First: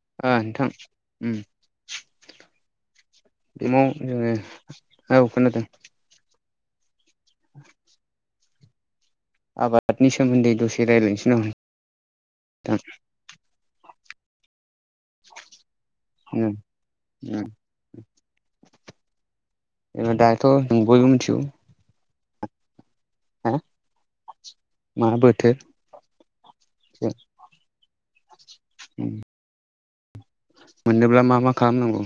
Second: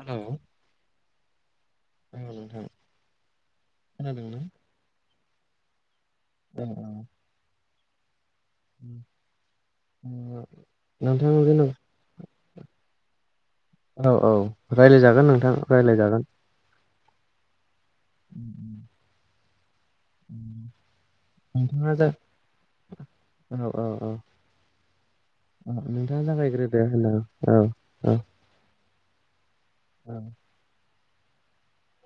Hello नोंथां औ नोंथां माव जोङो खोनादोंना औ खोनादों [unintelligible] [inaudible] आबादनि सोमोन्दै दसे नोंथां जेन' रायज्लायनोसै औ औ रायज्लायजागोन नोंथां रायज्लायजागोन उ [inaudible] दाथ' जों बयबो मिथिगौ नोंथाङा जा हा औ औ मा बोथोर औ नोंथाङा जागायग्रोदो उ औ मोननोब्ला मा मा खालामनांगौ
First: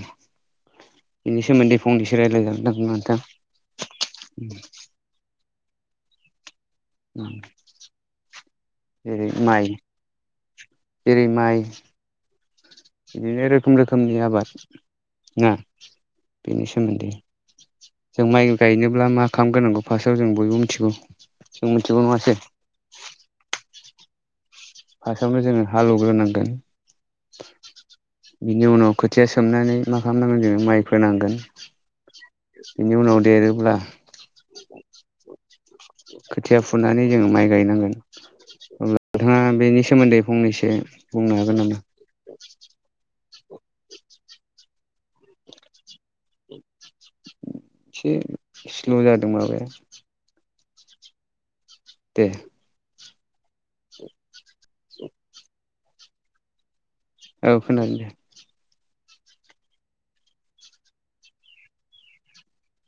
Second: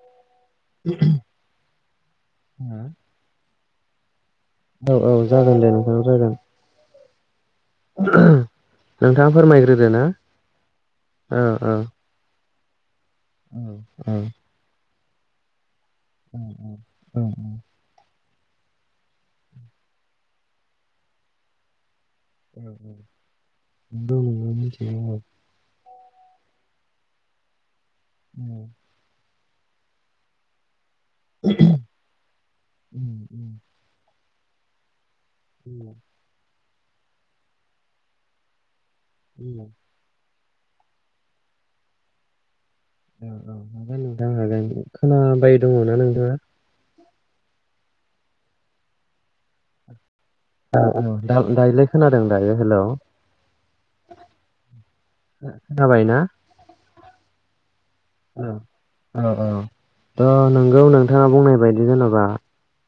बेनि सोमोन्दै फंनैसो रायज्लायजागोन दां नोंथां औ औ जागोन दे नोंथां जागोन औ नोंथाङा फोरमायग्रोदो ना इरै औ माइ औ बिदिनो रोखोम औ रोखोमनि आबाद नङा औ जों माइ गायनोब्ला मा खालामगोनांगौ फार्टव जों बयबो मिथिगौ जोंथि जुन मास द फारावनो जोङो हा लुग्रोनांगोन बिनि उनाव खोथिया सोमनानै मा खालामनांगोन जोङो माइ फोनांगोन बेनि उनाव देरोब्ला खोथिया फुनानै जोङो माइ गायनांगोन अब्ला बि उन्दै फंनैसो बुंनो हागोन नामा औ औ हागोन नोंथां हाग खोनाबाय दङना नोंथाङा एसे स्ल' जादों माबाया औ औ दायोलाय खोनादों दे दायो हेल' खाबायना औ खोनादों दे औ औ थ' नोंगौ नोंथाङा बुंनाय बायदि जेनेबा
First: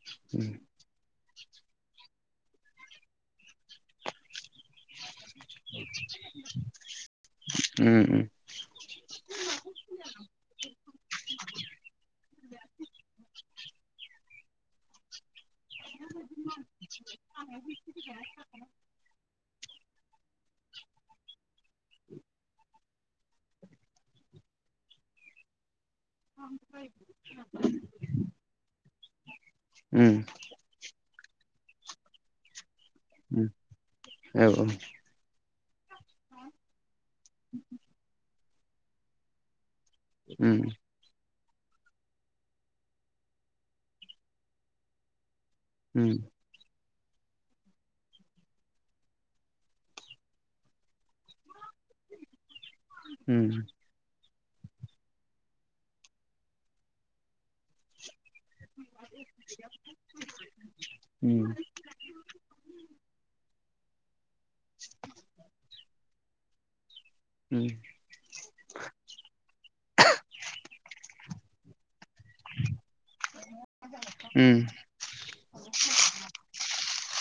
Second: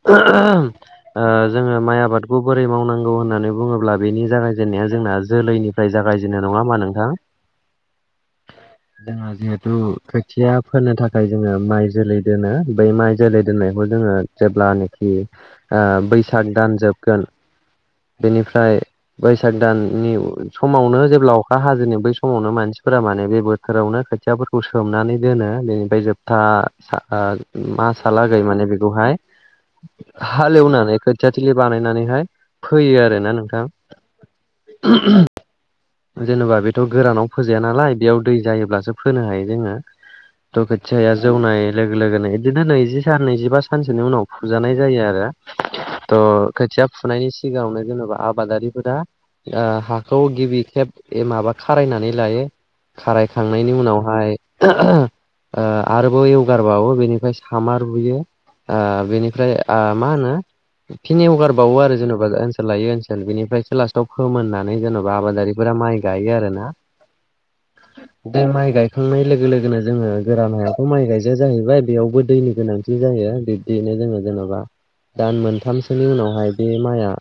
[unintelligible] जोङो माइ आबादखौ बोरै मावनांगौ होननानै बुङोब्ला बेनि जागायजेननाया जोंना जोलैनिफ्राय जागायजेनो नङामा नोंथां उम जोंहा जिहेथु खोथिया फोनो थाखाय जोङो माइ जोलै दोनो बै माइ जोलै दोननायखौ जोङो जेब्लानाखि बैसाग दान जोबगोन बेनिफ्राय बैसाग दान नि समावनो जेब्ला अखा हाजोनि बै समावनो मानसिफोरा माने बे बोथोरावनो खोथियाफोरखौ सोमनानै दोनो बेनिफ्राय जोबथा मासालागै माने बेखौहाय उम हालेवनानै खोथियाथिलि बानायनानैहाय फैयो आरोना उम नोंथां औ जेनेबा बेथ' गोरानाव फोजाया नालाय बेयाव दै जायोब्लासो फोनो हायो जोङो उम द' ख जौनाय लोगो लोगोनो बिदिनो नैजि सान नैजिबा सानसोनि उनाव फुजानाय जायो आरो उम त खाथि फुनायनि सिगाङावनो जेनेबा आबादारिफोरा हाखौ गिबि खेब माबा खारायनानै लायो खारायखांनायनि उम उनावहाय आरोबाव गारबावो बेनिफ्राय सामा रुयो बेनिफ्राय मा होनो फिनि उम हगारबावो आरो जेनेबा ओनसोल लायो ओनसोल बेनिफ्राय लास्टाव फोमोननानै जेन'बा आबादारिफोरा माइ गायो आरोना उम बे माइ गायखांनाय लोगो लोगोनो जोङो गोरान हायाथ' माइ गायजाया जाहैबाय बेयावबो दैनि गोनां जायो बिब्दिनो जोङो जेन'बा दान मोनथामसोनि उनावहाय बे माइआ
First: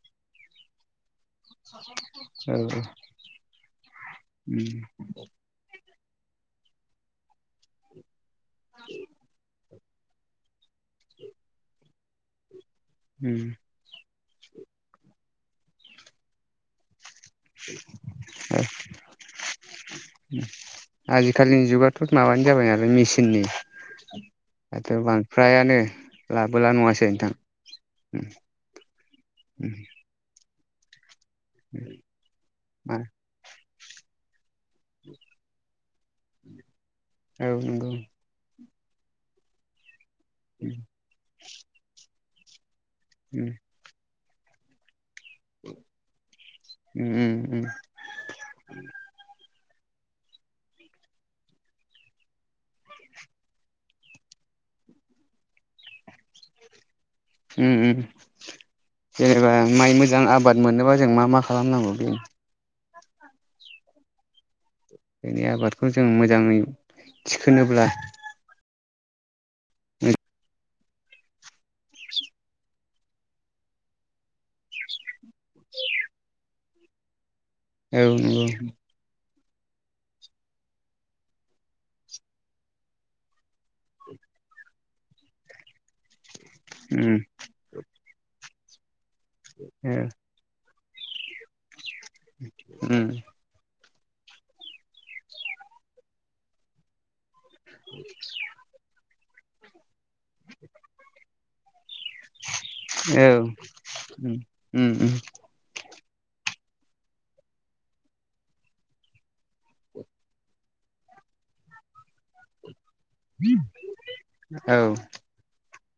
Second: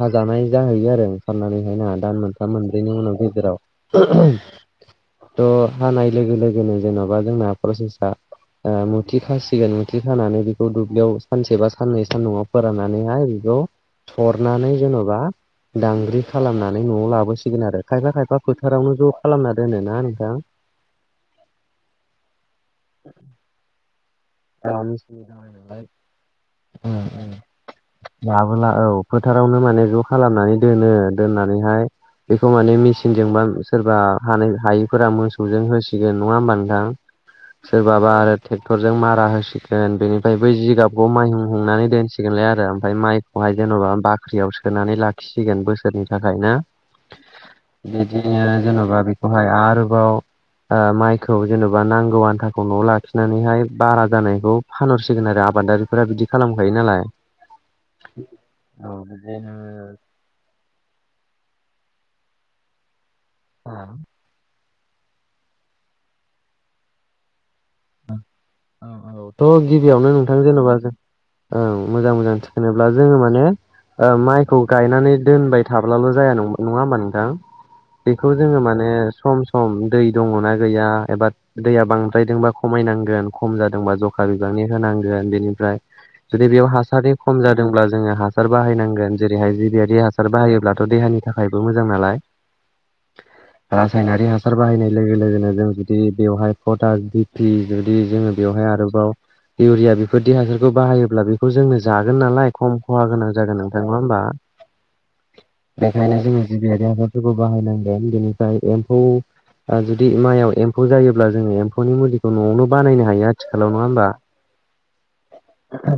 हाजानाय जाहैयो आरो साननानै नाङा दान मोनथा औ मोनब्रैनि उनाव गदेराव उम थ हानाय लोगो लोगोनो जेन'बा जोंना प्रसेसा मुथि खासिगोन मुथि खानानै दुब्लियाव सानसे बा साननै सान न'आव फोराननानैहाय उम बेखौ थरनानै जेनबा दांग्रि खालामनानै नआव लाबो हांसिगोन आरो खायफा खायफा फोथारावनो ज' खालामना दोनोना नोंथां आजिखालिनि जुगाथ माबानो जाबाय नालाय मेचिननि दाथ' रामस बां दाय फ्रायानो नालाय लाबोला नङासै नोंथां उम लाबोला औ फोथारावनो उम माने ज' खालामनानै दोनो दोननानैहाय बेखौ माने मा मेसिनजोंबा सोरबा हानाय हायिफोरा मोसौजों होसिगोन नङा होमबा नोंथां औ नंगौ सोरबाबा आरो टेक डक्टरजों मारा होसिगोन बेनिफ्राय बै उम जिगाबखौ माइहुं हुंनानै दोनसिगोनलाय आरो ओमफ्राय उम माइखौहाय जेन'बा बाख्रियाव सोनानै लाखि फिसिगोन बोसोरनि थाखाय ना उम उम बिदिनो जेन'बा बेखौहाय आरो आरोबाव माइखौ जेन'बा नांगौ आन्थाखौ न'आव लाखिनानैहाय बारा जानायखौ फानहरसिगोन आरो आबादारिफोरा बिदि खालामखायो नालाय उ उ औ जेनेबा माइ बिदिनो मोजां आबाद मोनोबा जों मा मा खालामनांगौ बेनो उ दिनि आबादखौ जों मोजाङै थिखोनोब्ला औ औ थ' गिबियावनो नोंथां जेनेबा जों औ मोजां मोजां थिखोनोब्ला जोङो माने माइखौ गायनानै दोनबाय थाब्लाल' जाया नं नङा होमबा नोंथां औ बेखौ नंगौ जोङो उम माने सम सम खम दै दङना गैया एबा दैया बांद्रायदोंबा खमायनांगोन खम जादोंबा जखा बिबांनि होनांगोन बेनिफ्राय जुदि बेयाव हासारनि उम खम जादोंब्ला जोङो हासार बाहायनांगोन जेरैहाय जि बेबायदि हासार बाहायोब्ला देहानि थाखायबो मोजा उ रासायनारि हासार बाहायनाय लोगो लोगोनो जों जुदि बेवहाय फटा फि जुदि जोङो बेवहाय आरोबाव इउरिया बेफोरबायदि हासारखौ बाहायोब्ला बेखौ जोंनो जागोन नालाय खम खहा गोनां जागोन नोंथां ना होमबा उम उम बेखायनो जोङो जिबियारि आबादफोरखौ बाहायनांगोन बेनिफ्राय एम्फौ जुदि माइयाव एम्फौ जायोब्ला जोङो एम्फौनि मुलि बानायनो हायो आथिखालाव नङा होमबा औ औ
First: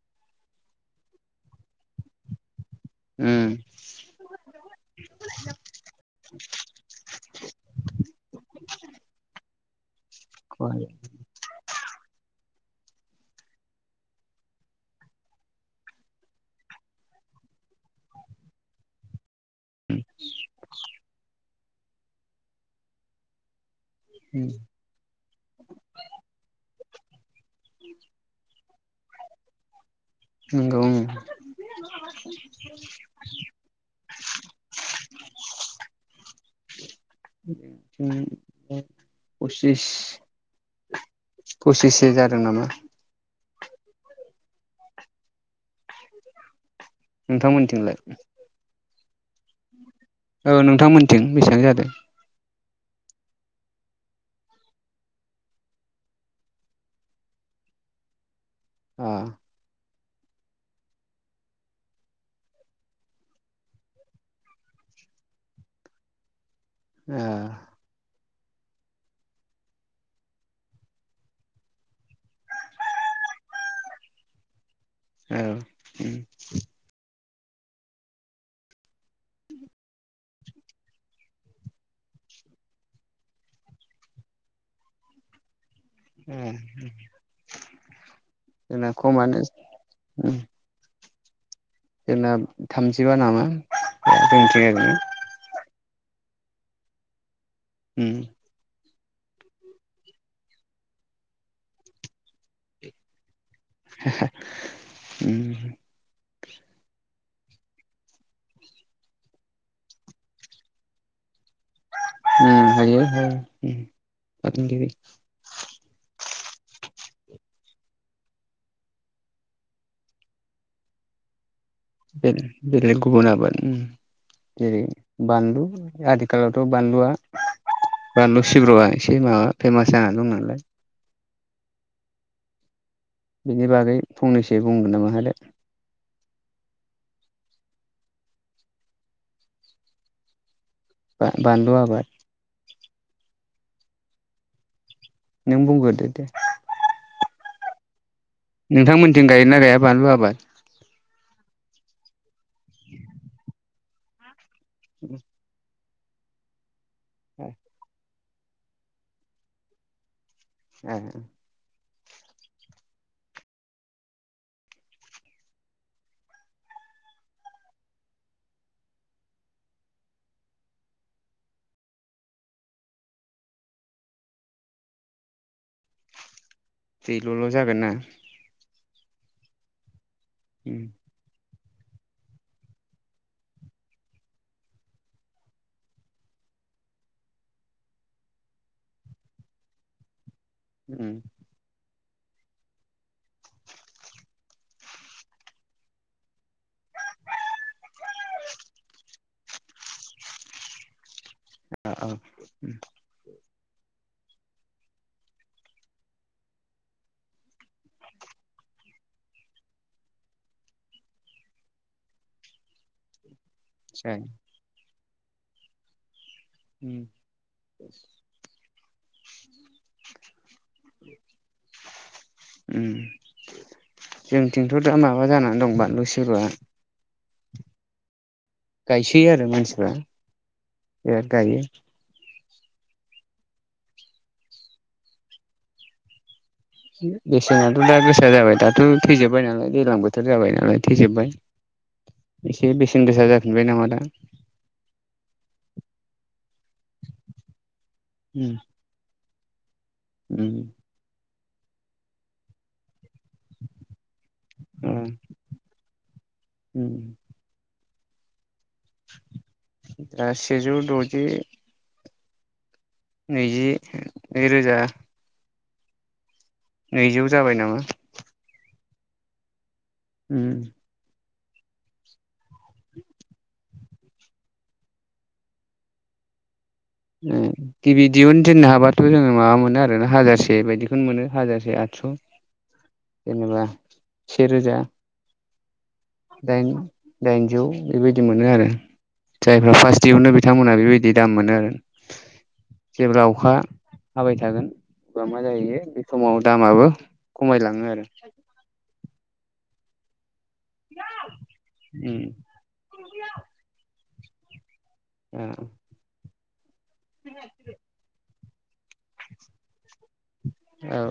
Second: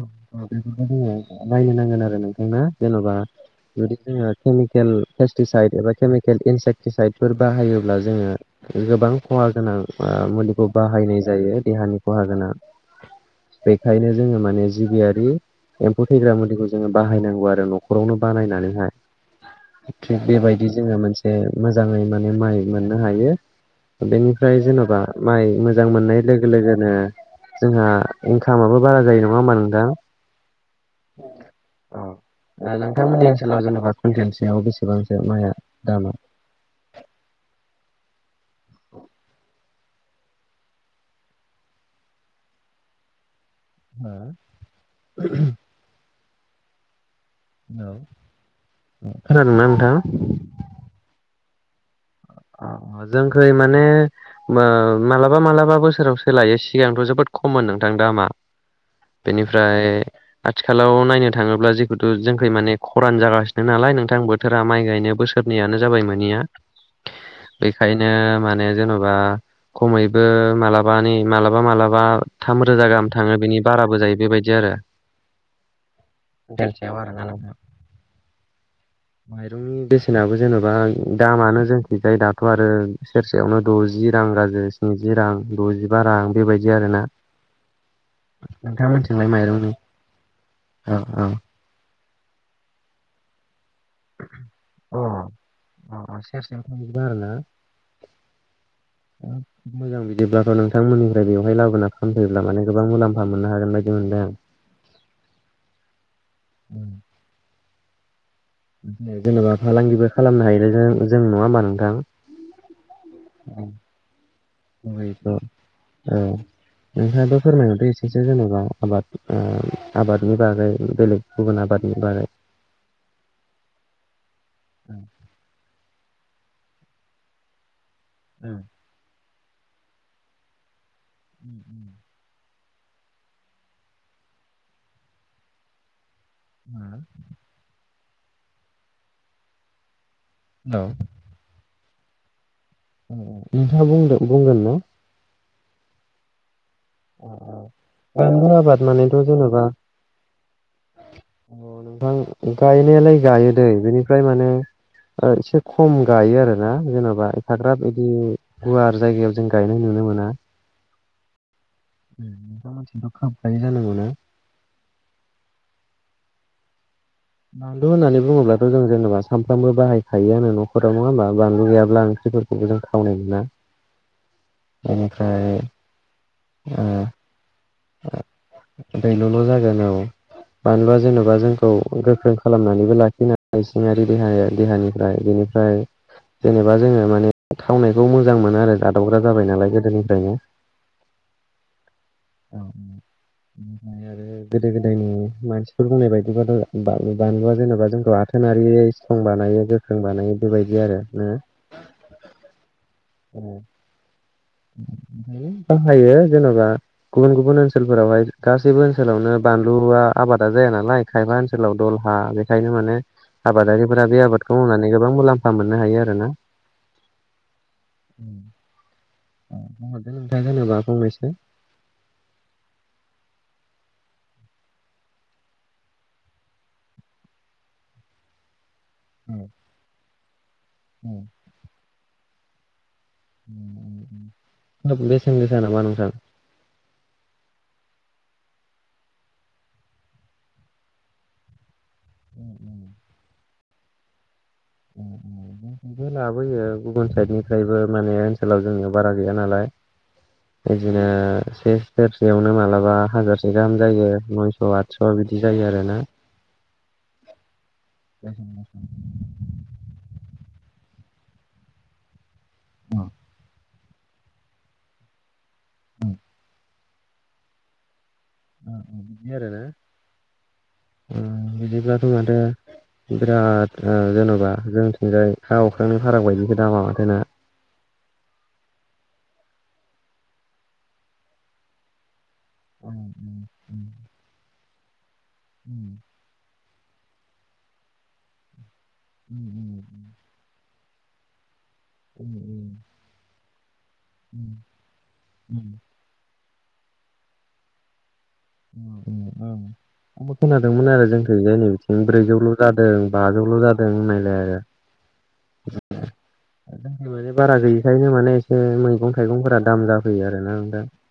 बेफोरखौ जोङो नायनो नांगोन आरो नोंथां ना जेन'बा उम जुदि जोङो केमिकेल पेस्टिसाइद एबा केमिकेल इनसेकटिसाइदफोर बाहायोब्ला जोङो गोबां खहा गोनां मुलिखौ खहाय बाहायनाय जायो देहानि खहा गोनां बेखायनो जोङो माने जिबियारि एम्फौ थैग्रा मुलिखौ जोङो बाहायनांगौ आरो न'खरावनो बानायनानैहाय थिग बेबायदि जोङो मोनसे मोजाङै माने माइ मोननो हायो उम बेनिफ्राय जेन'बा माइ मोजां मोननाय लोगो लोगोनो जोंहा इनकामाबो बारा जायो नङा होमबा नोंथां नंगौ औ औ नोंथांमोननि ओनसोलाव जेन'बा कुन्टेनसेयाव बेसेबांसो माया दामा उ पसिस पसिससो जादों नामा हो [unintelligible] नोंथांमोनथिंलाय औ खोनादोंना नोंथां औ नोंथांमोनथिं बेसेबां जादों अ जोंखै माने मालाबा मालाबा बोसोराव सोलायो सिगांथ' जोबोद ख खममोन नोंथां दा मा अ बेनिफ्राय आथिखालाव नायनो थाङोब्ला जिहुथु जोंखौ माने खरान जागासिनो नालाय नोंथां बोथोरा माइ गायनो बोसोरनैयानो जाबाय माने जोंनिया अ बेखायनो माने जेन'बा खमैबो मालाबा नै मालाबा मालाबा थाम रोजा गाहाम थाङो बिनि बाराबो जायो बेबायदि आरो औ उम [unintelligible] या बारा ना नोंथां माइरंनि बेसेनाबो जेन'बा दामानो जों बिजाय दाथ' आरो सेरसेयावनो द'जि रां गाज्रि स्निजि रां द'जि बा रां ए बेबायदि आरोना। जोंना नोंथां मोनथिलाय खमानो माइरं उम औ औ। जोंना थामजिबा नामा? ओ जोंथि आरैनो औ अ अ सेरसेयाव थामजिबा आरोना? उम। अ मोजां बिदिब्लाथ' नोंथांमोननिफ्राय बेवहाय लाबोना फानफैब्ला माने गोबां मुलामफा मोन्नो हागोन बायदि मोनबाय आं। उम नो जेनेबा फालांगिबो खालामनो हायोना जों जों नङा होमबा? नोंथां उम हायो हायो उम। [unintelligible] फालांगिरि ओ नोंथाङाबो फोरमायहरदो एसे जेनेबा आबाद ओ आबादनि बागै बेलेग गुबुन आबाद बे बेलेग गुबुन आबाद उम जेरै बानलु आदि खालावथ' बानलुआ बानलु सिब्रुआ एसे माबा फेमास जानानै दं नालाय। [inaudible] बिनि बागै फंनैसो बुंगोन नामा होदो। हो औ बा बान्लु आबाद। औ औ नोंथाङा बुंदो बुंगोन ना? नों बुंगोदो दे। अ अ बान्लु आबाद मानेथ' नोंथांमोनथिं गायोना जेन'बा गाया बानलु आबाद अ नोंथां गायनायालाय गायो दैे। बिनिफ्राय माने ओ एसे ख' खम गायो आरोना जेन'बा एफाग्राब इदि गुवार जायगायाव जों गायनाय नुनो मोना। ए उम नोंथां मोन्थिंथ' खाम खायो जानांगौ ना? बानलु होननानै बुङोब्लाथ' जों जेनेबा सामफ्रामबो बाहायखायोआनो न'खराव। नङा होमबा? बानलु गैयाब्ला ओं ख्रि फोरखौबो जों थावनाय मोना। एनिफ्राय दैल'ल' जागोन ना। दैल'ल' जागोन औ। उम मानना जेन'बा जों औ गोख्रों खालामनानैबो लाखिनो हायो। सिङारि देहाया देहानिफ्राय बेनिफ्राय जेनेबा जोङो माने थावनायखौ मोजां मोनो आरो जादावग्रा जाबाय नालाय गोदोनिफ्रायनो। उम। औ बेनिफ्राय आरो गोदो गोदायनि मानसिफोर बुंनाय बायदिबाथ' बान बानलुआ जेनेबा जोंखौ आथोनारियै सिथ्रं बानायो गोख्रों बानायो बेबायदि आरो ना। [unintelligible] [unintelligible] [inaudible] ओमफायो बाहायो जेन'बा गुबुन गुबुन ओनसोलफोरावहाय गासैबो ओनसोलावनो बानलुआ आबादा जाया नालाय। खायफा ओनसोलाव दलहा बेखायनो माने आबादारिफोरा जायो बे आबादखौ मावनानै गोबां मुलाम्फा मोननो हायो आरो ना। उम। अ बुंहरदो नोंथां जेनेबा फंनैसो। उम जोंथिंथ' दा माबा जानान दं बानलु सिब्रआ गायसैयो आरो मानसिफ्रा बिराद गायो। [unintelligible] गोसान नामा नोंथां? बेसेनाथ' दा गोसा जाबाय। दाथ' थैजोबबाय नालाय दैज्लां बोथोर जाबाय नालाय थैजोब्बाय। एसे बेसेन गोसा जाफिनबाय नामा दा लाबोयो गुबुन साइडनिफ्रायबो माने उम ओनसोलाव जोंनियाव बारा गैया नालाय उम बिदिनो से सेरसेयावनो मालाबा हाजारसो गाहाम जायो नयस' आदस' बिदि जायो आरोोना उ ए दा सेेजौ दजि नैजि नैरोजा नैजौ जाबाय नामा अ बि आरोना उम बिदिब्लाथ' माथो बिराद जेन'बा जोंथिंजाय हा अख्रानि फाराग बायदिसो दामा माथो ना उम गिबि दिहुन दोननो हाबाथ' जोङो माबा मोनो आरोना हाजारसे बायदिखौनो मोनो हाजारसे आठस' उ रोजा उ दाइनजौ बेबायदि मोनो आरो जायफ्रा फार्स्ट देयावनो बिथांमोना बेबायदि दाम मोनो आरो उ जेब्ला अखा हाबाय थागोन बबा मा जाहैयो बे समाव दामाबो खमायलाङो आरो [unintelligible] खोनादोंमोन आरो जोंथ जायनि बिथिं उम ब्रैजौल' जादों बाजौल' जादों होननायलाय आरो ओ द माने बारा गैयिखायनो माने एसे मै मैगं थाइगंफोरा दाम जाफैयो आरो ना दा औ